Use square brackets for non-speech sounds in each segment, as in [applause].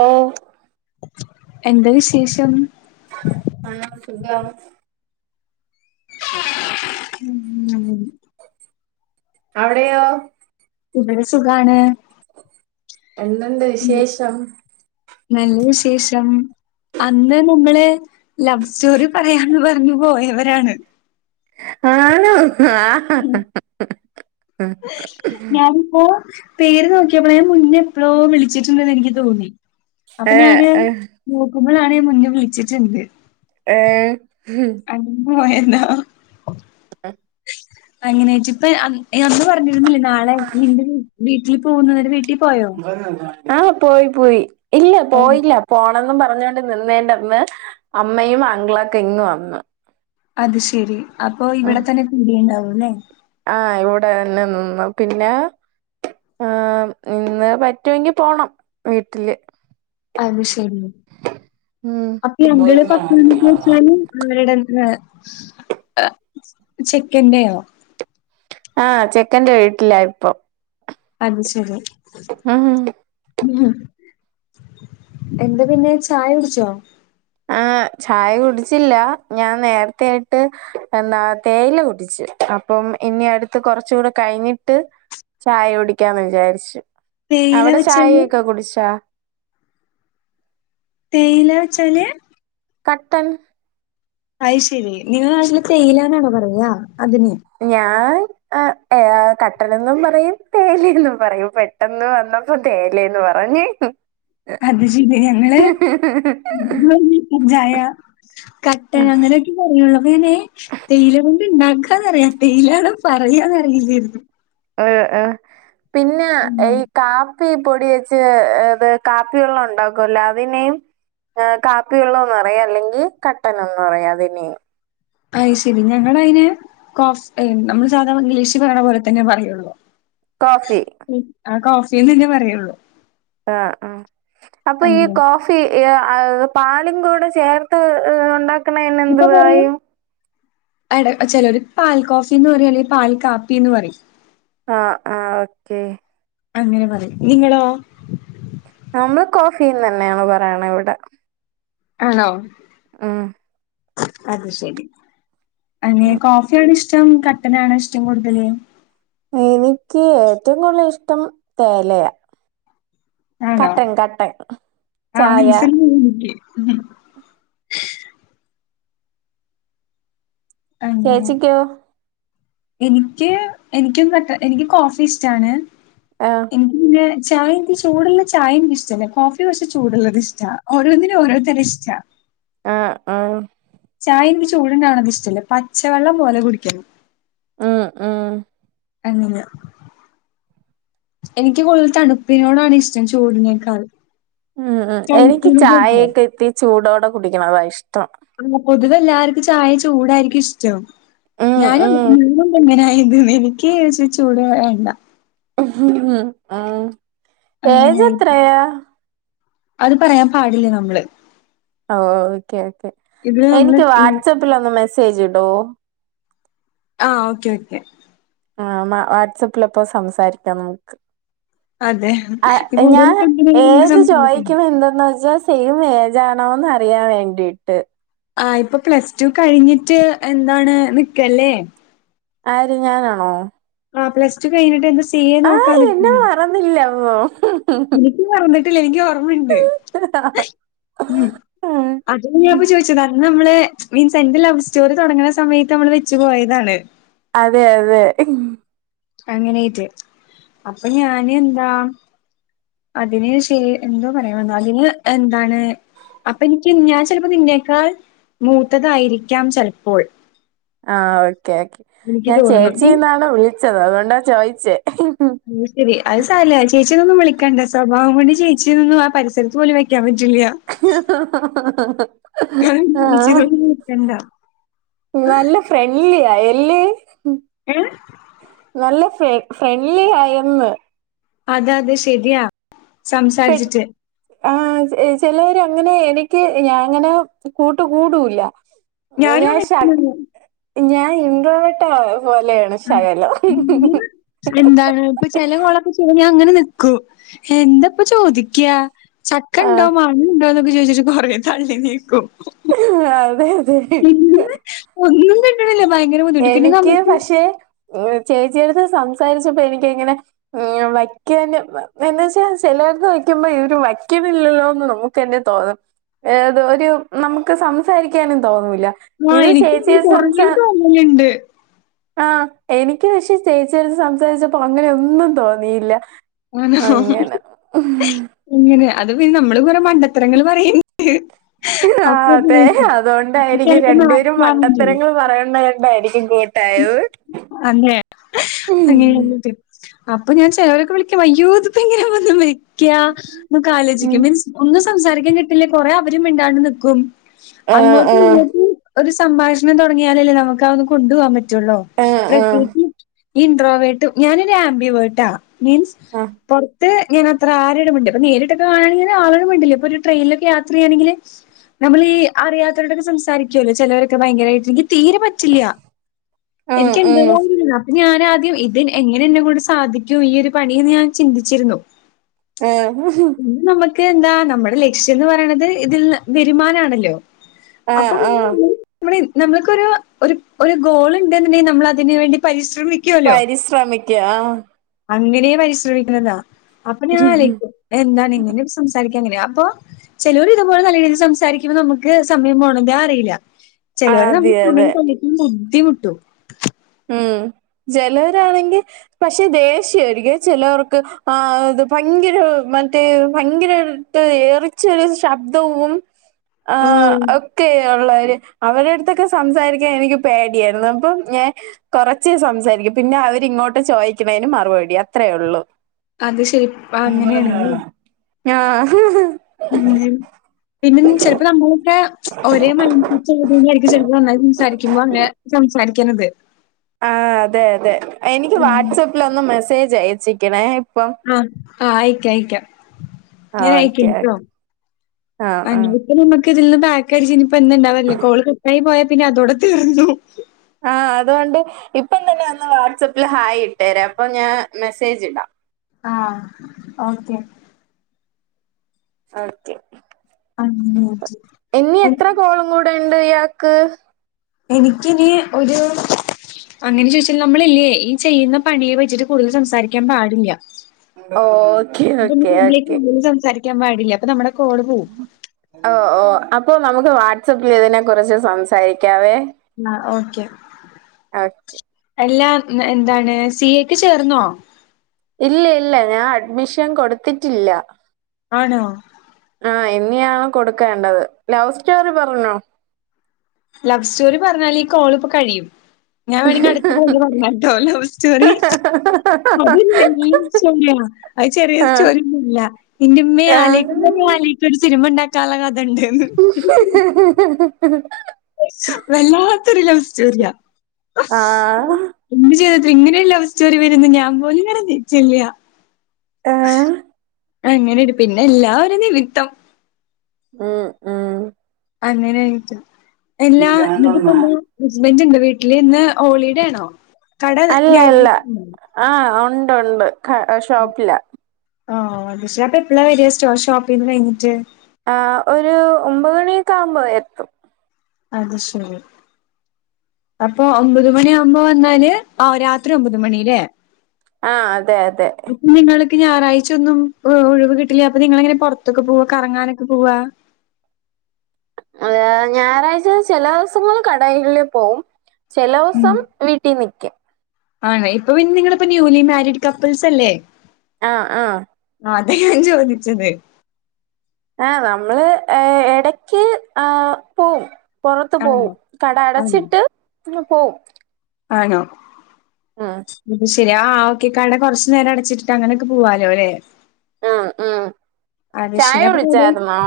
ഓഹ് എന്താ വിശേഷം? നല്ലാണ്, സുഖാണ്. [inaudible] അവിടെയോ? ഉവടെ സുഖാണ്. എന്ത്ണ്ട് ഉം വിശേഷം? നല്ല ശേഷം. അന്ന് നിങ്ങള് ലവ് സ്റ്റോറി പറയാന്ന് പറഞ്ഞു പോയവരാണ്. ആണോ ആ [unintelligible] ഞാനിപ്പോ പേര് നോക്കിയപ്പഴേ മുന്നേ എപ്പോഴോ വിളിച്ചിട്ടുണ്ടെന്ന് എനിക്ക് തോന്നി. ഏ അപ്പം ഞാന് ഏ നോക്കുമ്പളാണ് മുന്ന് വിളിച്ചിട്ടുണ്ട്. ഏഹ് ഹ് അങ്ങ് പോയെര്ന്നോ? [unintelligible] അങ്ങനെച്ചിപ്പ് അൻ ഏ അന്ന് പറഞ്ഞിരുന്നില്ലെ നാളെ നിന്റെ വീ വീട്ടില് പോവുന്ന കാര്യം വീട്ടിൽ പോയോ? ആഹ്, പോയി പോയി. ഇല്ല, ഓ, പോയില്ല. പോണെന്നും പറഞ്ഞോണ്ട് നിന്നേന്റന്ന് അമ്മയും അങ്കിളൊക്കെ ഇങ്ങ് വന്നു. അത് ശെരി. അപ്പൊ ഇവിടെ തന്നെ കൂടീണ്ടാവുല്ലേ. ആഹ്, ഇവിടെ എന്നെ നിന്നു പിന്നെ ആഹ്, ഇന്ന് പറ്റുങ്കി പോണം വീട്ടില്. അത് ശരി, ഉം അപ്പീ അങ്കിള് പത്ത് മണിക്കീച്ചാല് അവരുടെന്നെ ഏഹ്, ചെക്കെന്റെയോ? ആഹ്, ചെക്കന്റെ വീട്ടില ഇപ്പം അത് ശെരി [unintelligible] [unintelligible] എന്താ പിന്നെ ചായുട്ച്ചോ ആഹ്, ചായ കുടിച്ചില്ല. ഞാൻ നേരത്തെ ആയിട്ട് എന്താ തേയില കുടിച്ച്. അപ്പം ഇഞ്ഞ് അടുത്ത് കൊറച്ചൂടെ കഴിഞ്ഞിട്ട് ചായ കുടിക്കാന്ന് വിചാരിച്ച്, തേയില അവിടെ വെച്ചാല് ചായയൊക്കെ കുടിച്ചാ? തേയിലാ ച്ചാല്? കട്ടൻ അയ്ശെരി, നിങ്ങള നാട്ടില് തേയിലാന്നാണോ പറയാ അതിന് ഞാൻ അ ഏഹ് കട്ടനെന്നും പറയും തേയിലെന്നും പറയും. പെട്ടെന്ന് വന്നു. പ്പ തേയിലേന്ന് പറഞ് [unintelligible] അത് ഷിബി. ഞങ്ങള് [unintelligible] ചായ ആ കട്ടനങ്ങനെ [unintelligible] പറയുള്ളൂ അപ്പ ങ്ങനെ തേയില കൊണ്ട് ണ്ടാക്കാന്നറിയാ തേയിലാണ് പറയാന്ന്റിയില്ലേരുന്നു അഹ് ഏഹ് പിന്ന ഉം എയ് കാപ്പി പൊടി വെച്ച് ത് കാപ്പി വെള്ളോണ്ടാക്കോല്ലാ അതിനേയും ആഹ് കാപ്പിവെള്ളംന്ന് പറയ അല്ലെങ്കി കട്ടനെന്ന് പറയാ അതിനേം അയ്ശെരി ഞങ്ങളയിന് കോഫ്സ്പെയിൻ നമ്മള് സാധാ ഇംഗ്ലീഷിൽ പറയണ പോലെ തന്നെ പറയുള്ളൂ കോഫി ഉം ആഹ് കോഫ്സീന്നല്ലെ പറയൊള്ളൂ ആഹ് ആഹ് അപ്പൊ ഈ അങ്ങനെ. കോഫ് ഫി ഏ അഹ് പാലും കൂടെ ചേർത്ത് ഉണ്ടാക്കണേന് എന്ത് പറയും അട ചേലോൽ പാൽ കോഫിന്ന് പറയും അല്ലെങ്കിൽ പാൽ കാപ്പിന്ന് പറയും ആഹ് ആഹ് ഓക്കേ അങ്ങനെ പറയും നിങ്ങളോ നമ്മള് കോഫീന്നെന്നേണ് പറയണ ഇവടെ ആണോ ആഹ് അത് ശരി അങ്ങ് കോഫിയാണ് ഇഷ്ടം കട്ടനാണോ ഇഷ്ടം കൂടുതല് എനിക്ക് ഏറ്റോം കൂടുതൽ ഇഷ്ടം തേലയാ ആണോ ആഹ് ചായ മൻസിൽ [unintelligible] അങ്ങനെ ചേച്ചിക്ക്യോ എനിക്ക് എനിക്കും കട്ടൻ എനിക്ക് കോഫി ഷ്ടാണ് ആഹ് എനിക്ക് പിന്നെ ചായ എനിക്ക് ചൂടുള്ള ചായ എനിക്ക് ഇഷ്ടല്ല കോഫി കൊറച് ചൂടുള്ളത് ഇഷ്ടാ ഓരോന്നിനും ഓരോ തരം ഇഷ്ടാ ആഹ് ആഹ് ചായ എനിക്ക് ചൂടുണ്ടാവണത് ഇഷ്ടല്ല പച്ചവെള്ളം പോലെ കുടിക്കണം ആഹ് ആഹ് അങ്ങനാ എനിക്ക് കൂടുതൽ തണുപ്പിനോടാണ് ഇഷ്ടം ചൂടിനേക്കാൾ ഉം ഉം എനിക്ക് തണുപ്പിനോടല്ല. ചായയൊക്കെ ഇത്തി ചൂടോടെ കുടിക്കണം അതാ ഇഷ്ടം ആഹ് പൊതുവെ എല്ലാര്ക്കും ചായ ചൂടായിരിക്കും ഇഷ്ടം ഉം ഞാനു ഉം [unintelligible] ഇങ്ങനായത് ന് എനിക്ക് ച് ചൂട് വേണ്ടാ ങ്ഹ് ഹ് ആഹ് അങ്ങനായിത് അത് പറയാൻ പാടില്ല നമ്മള് ഓ ഓക്കേ ഓക്കേ ഇതില് നമ്മള് എനിക്ക് ഉം വാട്സാപ്പിൽ ഒന്ന് മെസ്സേജ് ഇടുവോ ആഹ് ഓക്കെ ഓക്കെ ആഹ് ന്നാ വാട്സാപ്പിലപ്പം സംസാരിക്കാം നമുക്ക് അതെ. ഇപ്പൊ ആഹ് കൂടുതൽ ഞാൻ കമ്പനിയായി നമുക്ക് ഏജ് സംസാരിക്കാം. ചോയിക്കണെന്തെന്ന് വെച്ചാ സെയിം ഏജാണോന്നറിയാൻ വേണ്ടീട്ട് ആഹ് ഇപ്പൊ പ്ലസ് ടു കഴിഞ്ഞിട്ട് എന്താണ് നിക്കല്ലേ ആര് ഞാനാണോ ആഹ് പ്ലസ് ടു കഴിഞ്ഞിട്ട് എന്ത് സി എ നോക്കാൻ നിക്ക്ന്ന് ഇല്ല പോ എനിക്ക് മറന്നിട്ടില്ല എനിക്ക് ഓർമ്മണ്ട് ഉം ഉം അതും ഞാപ്പൊ ചോയിച്ചതാ അന്നമ്മളെ മീൻസ് എന്റെ ലവ് സ്റ്റോറി തൊടങ്ങണ സമയത്തമ്മള് വെച്ചു പോയതാണ് അതെ അതെ അങ്ങനായിപ്പൊയ് അപ്പൊ ഞാന് എന്താ അതിന് ശെ എന്തോ പറയാൻ വന്ന് അതിന് എന്താണ് അപ്പൊ എനിക്ക് ഞാൻ ചിലപ്പോ നിന്നേക്കാൾ മൂത്തതായിരിക്കാം ചെലപ്പോൾ. ആഹ് ഓക്കേ ഓക്കേ എനിക്ക് ഞാൻ തോന്നുന്നു നീ ചേച്ചിന്നാണ് വിളിച്ചത് അതുകൊണ്ടാ ചോയിച്ചേ? അത് സാരല്ല ചേച്ചിന്ന് ഒന്നുവിളിക്കണ്ട സ്വഭാവം കൊണ്ട് ചേച്ചി നൊന്നുംആ പരിസരത്ത് പോലും വെക്കാൻ പറ്റില്ല. [unintelligible] താൻ ചേച്ചി ആഹ് ഒന്നു വിളിക്കണ്ട. ഫ്രണ്ട്ലിആയി അല്ലേ? ഏഹ് നല്ല ഫ ഫ്രണ്ട്ലി ആയന്ന് അത് അത് ശരിയാ സംസാരിച്ചിട്ട്. ആ ഹ് ചിലര് അങ്ങനെ എനിക്ക് ഞാൻ അങ്ങനെ കൂട്ട് കൂടൂല്ല. ഇനിയാൻ ഞാനും ശട്ട് ഞാൻ ഇൻട്രോവെട്ട് പോലെയാ ശകലം ഞാന് എന്താണ് ഇപ്പൊ ചെല കോളൊക്കെ ചെയ്താൽ ഞാൻ ങ്ങനെ നിൽക്കും. എന്താ ഇപ്പംചോദിക്ക? ച കണ്ടോ ആഹ് മാങ്ങണ്ടോന്നൊക്കെ ചോദിച്ച് കൊറേതള്ളി നീക്കും. അതെ അതെ പിന്നെ ഒന്നും കിട്ടണില്ല ഭയങ്കര ബു എനിക്ക് പക്ഷെ ചേച്ചിയെടുത്ത് സംസാരിച്ചപ്പോ എനിക്ക് ഇങ്ങനെ ഉം വയ്ക്കൻ എന്ന് വെച്ചാ ചെലരുടെ എടുത്ത് വെയ്ക്കുമ്പോ ഇവരു വയ്ക്കണില്ലല്ലോന്ന് നമ്മു തന്നെ തോന്നും ഏത് ഒരു നമ്മുക്ക് സംസാരിക്കാനും തോന്നുല്ല. ഇത് ചേച്ചിയുടെ സംസാ കുഞ്ഞുണ്ട്. ആഹ് എനിക്ക് പക്ഷേ ചേച്ചി എടുത്ത് സംസാരിച്ചപ്പോ അങ്ങനെ ഒന്നും തോന്നിയില്ല. അങ്ങനെ ഇങ്ങനെ അത് പിന്നെ നമ്മള് കൊറെ മണ്ടത്തരങ്ങൾ പറയേനി ആഹ് അതെ അതൊണ്ടായിരിക്കും ചെലപ്പോ രണ്ടുപേരും നാട്ടിലാണെങ്കില് മണ്ടത്തരങ്ങൾ പറയുന്നകൊണ്ടായിരിക്കും. [unintelligible] അതെ അങ്ങനെയൊന്നു ചിന്തി അപ്പൊ ഞാൻ ചൊലരൊക്കെ വിളിക്കു അയ്യോ ഇതിപ്പോ എങ്ങനെ വ ക്യ ഉം ആലോചിക്കും മീൻസ് ഒന്നും സംസാരിക്കാൻ കിട്ടില്ല കൊറെേ അവരും മിണ്ടാണ്ട് നിക്കും ആഹ് അങ്ങോട്ടും ആഹ് ഇങ്ങോട്ടും ഒരു സംഭാഷണം തുടങ്ങിയാലല്ലേ നമുക്ക് അത് കൊണ്ടുപോകാൻ പറ്റു റ്റൊള്ളു ആഹ് ആഹ് പ്രത്യേകിച്ച് ഇൻഡ്രോ വേട്ട ഞാനൊരു ആംബി വേട്ടാ മീൻസ് ആഹ് പൊ റത്ത് ഞാൻ അത്ര ആരോട് മിണ്ട് അപ്പ നേരിട്ടൊക്ക കാണണങ്കിൽ ആളൊണ്ട് മിണ്ടില്ല ഇപ്പൊ ഒരുട്രയിനിലൊക്കെ യാത്ര ചെയ്യണെങ്കില് നമ്മൾ ഈ അറിയാത്തവരടൊക്കെ സംസാരിക്കൊല്ലോ ചെലോരൊക്കെ ഭയങ്കരമായിട്ട് ഇൻക്ക് തീരെ പറ്റില്ല ആഹ് എനിക്ക് എത്നൊ ആഹ് ഒര് ഇതാ ഞാനാദ്യം ഇത് എങ്ങനെ എന്നെ കൊണ്ട് സാധിക്കും ഈ ഒരു പണിന്ന് ഞാൻ ചിന്തിച്ചിരുന്നു ആഹ് ഇ നമുക്ക് എന്താ നമ്മുടെ ലക്ഷ്യം എന്ന് പറയണത് ഇതിൽ വെരുമാനമാണല്ലോ ആഹ് അപ്പൊൾ ആഹ് നമ്മ നമ്മക്കൊരു ഒരു ഗോളുണ്ട്ന്ന്ണ്ടെകി നമ്മൾ അതിന് വേണ്ടി പരിശ്രമിക്കും പരിശ്രമിക്കാ ആഹ് അങ്ങനെയ പരിശ്രമിക്കുന്നതാ അപ്പൊ ഞാൻ ആലേക്കും എന്താണ് ഇങ്ങനെ സംസാരിക്കാം അങ്ങനെയാ അപ്പൊ ചെലോർ ഇതുപോലെ നല്ല രീതിൽ സംസാരിക്കുമ്പോ നമുക്ക് സമയം പോണത് അറിയില്ല ചെലർ അതെ നമ്മക്ക് സമയം അതെ തന്നിക്കും ബുദ്ധിമുട്ടു ഉം ചെലരാണെങ്കിൽ പക്ഷെ ദേഷ്യായിരിക്ക ചെലോർക്ക് ആ ഇത് ഭയങ്കര മറ്റേ ഭയങ്കര ഏറിച്ചൊരു ശബ്ദവും ആ ഓ ഹ്ഒക്കെ ഉള്ളവര് അവരുടുത്തൊ തൊക്കെ സംസാരിക്കാൻ എനിക്ക് പേടിയായിരുന്നു അപ്പം ഞാൻ കൊറച്ചെ സംസാരിക്കും പിന്നെ അവരിങ്ങോട്ട് ചോയിക്കാനേന് മറുപടി അത്രയേ ഒള്ളു അത് ശരി പ്പ അങ്ങനെയാണല്ലേ ആഹ് ആഹ് പിന്നെ ചെിലപ്പോ നമ്മളൊക്കെ ഒരേ മൈൻ ഒന്നിച്ചെഴുതുമ്പോ ചെലപ്പോ നന്നായി സംസാരിക്കുമ്പോ അങ്ങനെ സംസാരിക്കണത് ആഹ് അതെ അതെ എനിക്ക് ഉം. വാട്സആപ്പിൽ ഒന്ന് മെസ്സേജ് അയച്ചക്കണേ ആഹ് ആഹ് അയക്ക അയക്കാം ആഹ് ഞനെ ഓക്കെ അയക്കിട്ടോ ഓക്കെ ആഹ് ആഹ് പി നമുക്ക് ഇതിൽന്ന് പാക്ക് അടച്ച് ഇനിപ്പ ഇന്ന ഉണ്ടാവല്ലേ കോൾ കട്ടായി പോയാ പിന്നെ അതോടെ തീർന്നു ആഹ് അതൊണ്ട് ഇപ്പം തന്നെ അന്ന് വാട്്സപ്പിൽ ഹായ ഇട്ടേരാ അപ്പൊ ഞാൻ മെസ്സേജ് ഇടാം ആഹ് ഓക്കെ ഒക്കെ അങ്ങനെ. ഇനി എത്ര കോളും കൂടെ ഉണ്ട് ഇയാക്ക് എനിക്കിനി ഒരു അങ്ങനെ ചോദിച്ചാൽ നമ്മള ഇല്ലേ ഈ ചെയ്യുന്ന പണിയെ വെച്ചിട്ട് കൂടുതൽ സംസാരിക്കാൻ പാടില്ല ഓക്കെ അത ഓക്കെ ഇേക്ക് ഓക്കെ കടുലും സംസാരിക്കാൻ പാടില്ല അപ്പൊ നമ്മുടെ കോൾ പോവും [unintelligible] ഓ ഓ അപ്പൊ നമുക്ക് വാട്സപ്പിൽ ഇതിനെ കുറിച്ച് സംസാരിക്കാവേ ആഹ് ഓക്കെ ഓക്കെ എല്ലാം എന്താണ് സി എക്ക് ചേർന്നോ ഇല്ല ഇല്ല ഞാൻ അഡ്മിഷൻ കൊടുത്തിട്ടില്ല ആണോ ആ ഹ് ഇനിയാണ് കൊടുക്കേണ്ടത് ലവ് സ്റ്റോറി പറഞ്ഞോ ലവ് സ്റ്റോറി പറഞ്ഞാ ഈ കോളിപ്പോ കഴിയും ഞാൻ വേണമെങ്കിൽ അടുത്ത കോളിൽ പറഞ്ഞോ പറഞ്ഞട്ടോ ലവ് സ്റ്റോറി അതില്ല ഞാൻ ചോരി അത് ചെറിയ ആഹ് ചോലിയൊന്നല്ല എന്റെറമ്മ ആഹ് ആലക്കും ആലക്ക ഒരു സിനിമ ഉണ്ടാക്കാനുള്ള കഥ ഉണ്ട്ന്ന് ഹ ഹ വല്ലാത്തൊരു ലവ് സ്റ്റോറിയ ആഹ് എന്ത് ചെയ്തട്ട ഇങ്ങനെയ ഒരു ലവ് സ്റ്റോറി വരന്ന് ഞാൻ പോലുംകരുതി ച്ചല്ല ഏഹ് അങ്ങനെണ്ട് പിന്നെ എല്ലാഒരു നിമിത്തം ഉം ഉം അങ്ങനെയിട്ട് എല്ലാ ന്ന്ട്ട്പ്പൊ എന്തെ ഹസ്ബൻഡ്ൺണ്ടൊ വീട്ട്ല് ഇന്ന് ഹോളിടെണോ അല്ല അല്ല ആഹ് ഉണ്ട് ഉണ്ട് ക ഷോപ്പില ആഹ് അത് ശരി അപ്പ എപ്പോളാ വരിക സ്റ്റോ ഷോപ്പിൽന്ന് കഴിഞ്ഞിട്ട് ആഹ് ഒരു ഒമ്പത് മണീകാവുമ്പോ എത്തും അത് ശരി അപ്പൊ ഒമ്പത് മണിയ ആകുമ്പോ വന്നാല് ആഹ് രാത്രി ഒമ്പത് മണില്ലേ ആഹ് അതെ അതെ നിങ്ങൾക്ക് ഞാറാഴ്ച ഒന്നും ഒഴിവ് കിട്ടില്ല അപ്പൊ നിങ്ങളെഎങ്ങനെ പൊറത്തൊക്കെ പോവാ കറങ്ങാനൊക്കെ പോവാ ആ ഞായറാഴ്ച ചേലോസങ്ങൾ കടയി ൽ പോവും ചേലോസം വീട്ടി നിക്കും ആണ്ലെ ഇപ്പൊ പിന്നെ നിങ്ങള്പ്പ ന്യൂലി മാരീഡ് കപ്പ്ൾസ് അല്ലേ ആഹ് ആഹ് അതെ ഞാൻ ചോദിച്ചത് ആഹ് നമ്മള് ഏ എടക്ക് ആഹ് പോവും പൊറത്ത് പോവും ആണോ കട ആണോ അടച്ചിട്ട് പോവും ആണോ ആഹ് ട്ടിലെ ആഹ് ആഹ് ഓക്കെ കട കൊറച് നേരം അടച്ചിട്ടിട്ട് അങ്ങനൊക്കെ പോവാലോ ല്ലേ അഹ് ആഹ് ചായ കുടിച്ചാരുന്നോ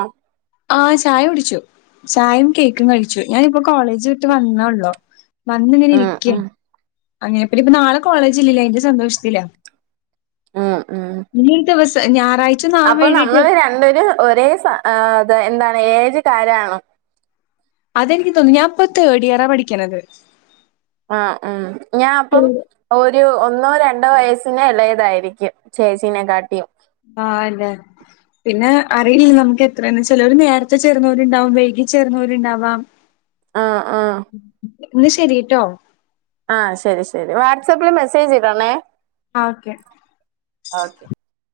ആഹ് ചായ കുടിച്ചു ചായിം കേക്കും കഴിച്ചു ഞാനിപ്പോ കോളേജ് വിട്ട് വന്നേള്ളു വന്നിങ്ങനെ ആഹ് ഇരിക്ക ആഹ് അങ്ങനെ ഇപ്പൊ നാളെ കോളേജ് ഇല്ലല്ലോ അതിന്റെ സന്തോഷത്തില ഉം ഉം മൂന്ന് ദിവസം ഞാറാഴ് അപ്പൊ നമ്മള് രണ്ടൊര് ഒരേ സ അത് എന്താണ് ഏജ് കാരാണൊ അതെനിക്ക് തോന്നി ഞാപ്പ തേർഡ് ഇയറാ പഠിക്ക്ണത് ആഹ് ഉം ഞാഅപ്പം,, ഒരു ഒന്നോ രണ്ടോ വയസ്സിന് എളെതായിരിക്കും ചേച്ചീനെ കാട്ടിം ആഹ് അല്ലേ പിന്നെ അറിയില്ലല്ലോ നമുക്ക് എത്രന്ന് ചെലോര് നേര്ത്തെ ചേർന്നോരുണ്ടാവും വൈകി ചേർന്നോരുണ്ടാവാം [inaudible] ആഹ് ആഹ് ഇന്ന് ശെരിട്ടോ ആ ശരി ശരി വാട്സപ്പിൽ മെസ്സേജ് ഇടണേ ആ ഓക്കെ ഓക്കെ